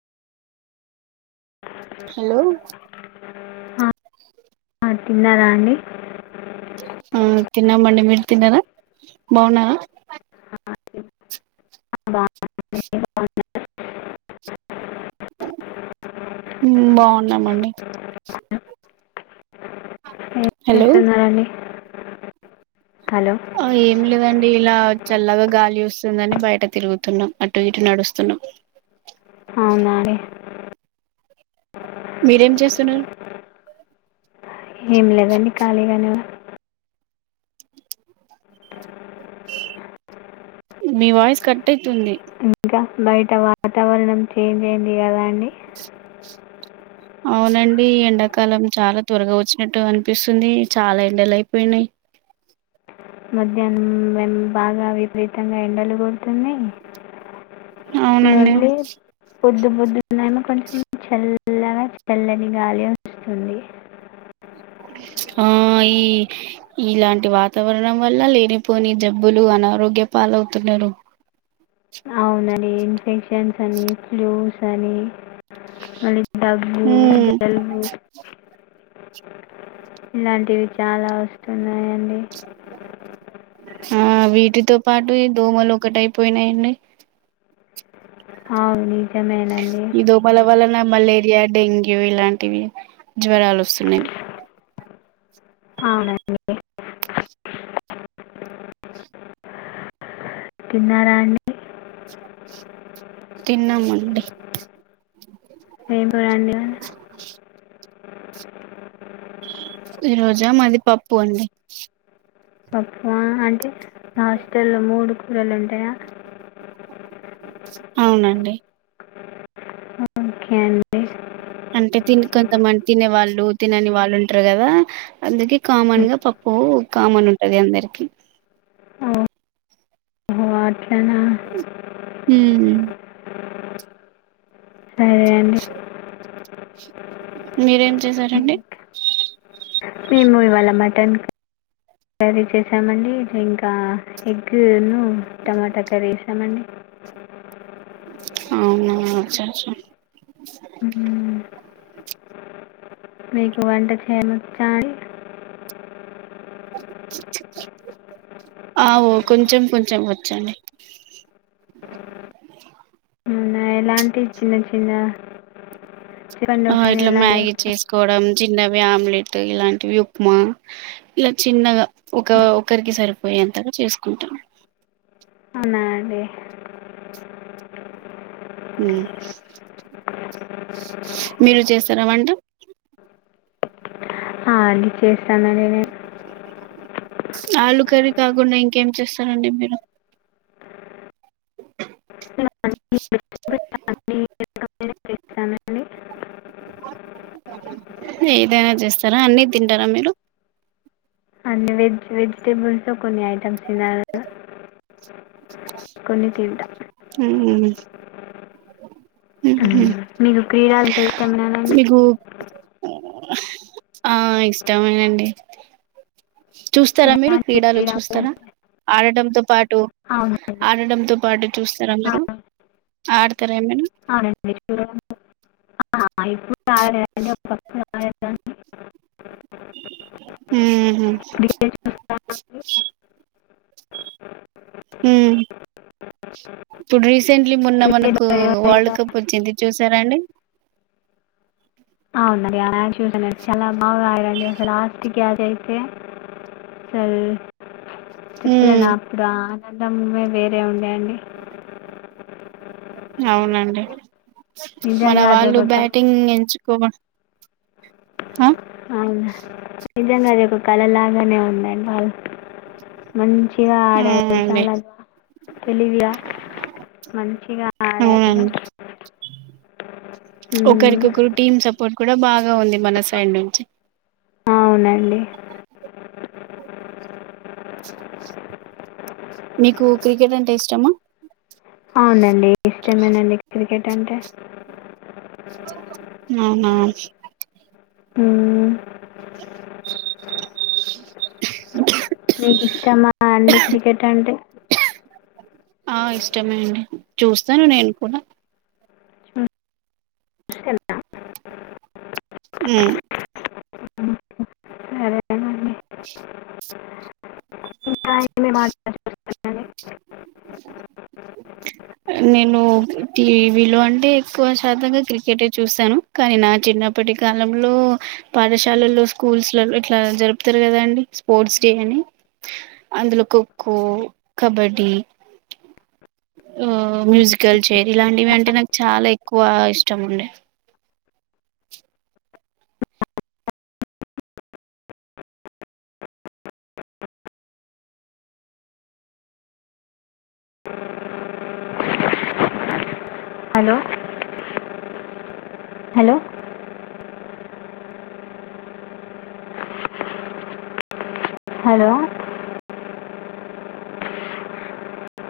Hello ఆ తిన్నారా అండి అవు ఆ తిన్నామండి మీరు తిన్నారా బాగున్నారా [inaudible] హ్మ్మ్ బాగున్నామండి హలో చేస్తున్నారండి హలో ఆ ఏం లేవండి ఇలా చల్లగా గాలి వస్తుందని బయట తిరుగుతున్నాం అటు ఇటు నడుస్తున్నాం. అవునా అండి మీరేం చేస్తున్నారు ఏం లేదండి ఖాళీగానే మీ వాయిస్ కట్ అయితుంది ఇంకా బయట వాతావరణం చేంజ్ అయింది కదా అండి అవునండి ఎండాకాలం చాలా త్వరగా వచ్చినట్టు అనిపిస్తుంది చాలా ఎండలు అయిపోయినాయి. మధ్యాహ్నం మేం బాగా విపరీతంగా ఎండలు కొడుతున్నాయి అవునండి నుండి పొద్దున పొద్దునేమో కొంచెం చల్లగా చల్లని గాలి వొస్తుంది ఆ ఈ ఇలాంటి వాతావరణం వల్ల లేనిపోని జబ్బులు అనారోగ్య పాలవుతున్నారు. అవును ఇన్ఫెక్షన్స్ అని ఫ్లూస్ అని మళ్ళీ దగ్గు ఉమ్ జలుబు ఇలాంటివి చాలా వస్తుంది ఆ వీటితో పాటు దోమలు ఒకట అయిపోయినాయండి అవును నిజమేనండి ఇదో మల వలనా మలే రియా డెంగ్యూ ఇలాంటివి జ్వరాలు వస్తున్నాయి అవునండి తిన్నారాణి తిన్నామండి ఏంపో రండి ఈ రోజా మాది పప్పు అండి పప్పు అంటే హాస్టల్లో మూడు కూరలు ఉంటాయా అవునండి ఓకే అండి అంటే తిని కొంతమంది తినే వాళ్ళు తినని వాళ్ళు ఉంటారు కదా అందుక కామన్ గా పప్పు కామన్ ఉంటుంది అందరికి ఓ ఓహో, అట్లనా హ సరే అండి మీరేం చేసారండి వాళ్ళ మటన్ కర్రీ చేసామండి ఇంకా ఎగ్ను టమాటా కర్రీ వేసామండి అవునాచ్చచ్చా హ్మ్. మీకు వంట చేమ చ అవుో కొంచెం కొంచెం వచ్చడి అవునా? ఎలాంటి చిన్న చి ఆ ఇట్లా మ్యాగీ చేసుకోవడం చిన్నవి ఆమ్లెట్ ఇలాంటివి ఉప్మా ఇలా చిన్నగా ఒక ఒకరికి సరిపోయే అంతగా చేసుకుంటాం అవునా అండి? మీరు చేస్తారా వంట అ చేస్తాను నేను ఆలు కర్రీ కాకుండా ఇంకేం చేస్తారండి మీరు అన్ని వెజిటబుల్స్ అన్ని రకమైన చేస్తానండి. ఏదైనా చేస్తారా అన్ని తింటారా మీరు వెజిటేబల్స్ కొన్ ఆఐటంసిన కొన్నికివిట మ్ మ్ మీకు క్రీడ అంట ఇష్టమేనానండి మీకు ఆ ఇష్టమనండి చూస్తారా మీరు ఎలాంటి క్రీడలు చూస్తారా, అంటే ఆడటంతో పాటు అవునండి ఆడటంతో పాటు చూస్తారా మీరు ఆడతారా ఏమైనా అనండి అ ఇప్పుడు ఆండ ప ఊహూ. ఇప్పుడే చూస్తానండి హ్మ్మ్, ఇప్పుడు రీసెంట్లీ మొన్న క్రికెట్ మనకు వరల్డ్ కప్ వచ్చింది చూసారాండి. అవునండి అ చూసను చాలా బాగా ఆండి అసలు లాస్ట్ గ్యాచ్్ అయితే అసలు ఉ చెప్పలే నాకూడా? అందం వే వేరే ఉండే అండి. అవునండి. మన నిజంగా అది వాళ్లు ఒక కళ బ్యాటింగ్ ఏంచు. కోమాట్, హ. అవునా హ! నిజంగా జెప్పుపీ కల్లలాగనే ఉంది! అండి, వాళ్లు. మంచిగా ఆడారు, అవునండి చాలా [unintelligible] గా తెలివిగా, మంచిగా ఆడారు. ఒకరికి, మ్మ్. ఒకరు టీమ్స్ సప. ఇప్పుడూ, కూడా బాగా ఉంది. మన సైడ్ నుంచి. అవునండి మీకు క్రికెట్ అంటే ఇష్టమా? అవునండి, ఇష్టమేనండి. [unintelligible] కెట్ అంటే? అవునా హ్మ్మ్. [inaudible] మీకు ఇష్టమా అండి, క్రికెట్ అంటే? ఆ, ఇష్టమే అండి. చూస్తాను నేను కూడా. చూస్తాను హ్మ్మ్. సరేనండి [inaudible] [inaudible] రిప్లై [unintelligible] ఇయ్యట్లే [unintelligible] నేను టీవీలో అంటే, ఎక్కువ శాతంగా క్రికెటే చూస్తాను. కానీ నా చిన్నప్పటి కాలంలో, పాఠశాలల్లో, స్కూల్స్ లో, ఇట్లా జరుపుతారు కదాండి, స్పోర్ట్స్ డే అని అందులో ఖోఖో, కబడ్డీ. హ్మ్, మ్యూజికల్ చైర్ ఇలాంటివి అంటే నాకు చాలా ఎక్కువ ఇష్టం ఉండే. హలో. Hello hello!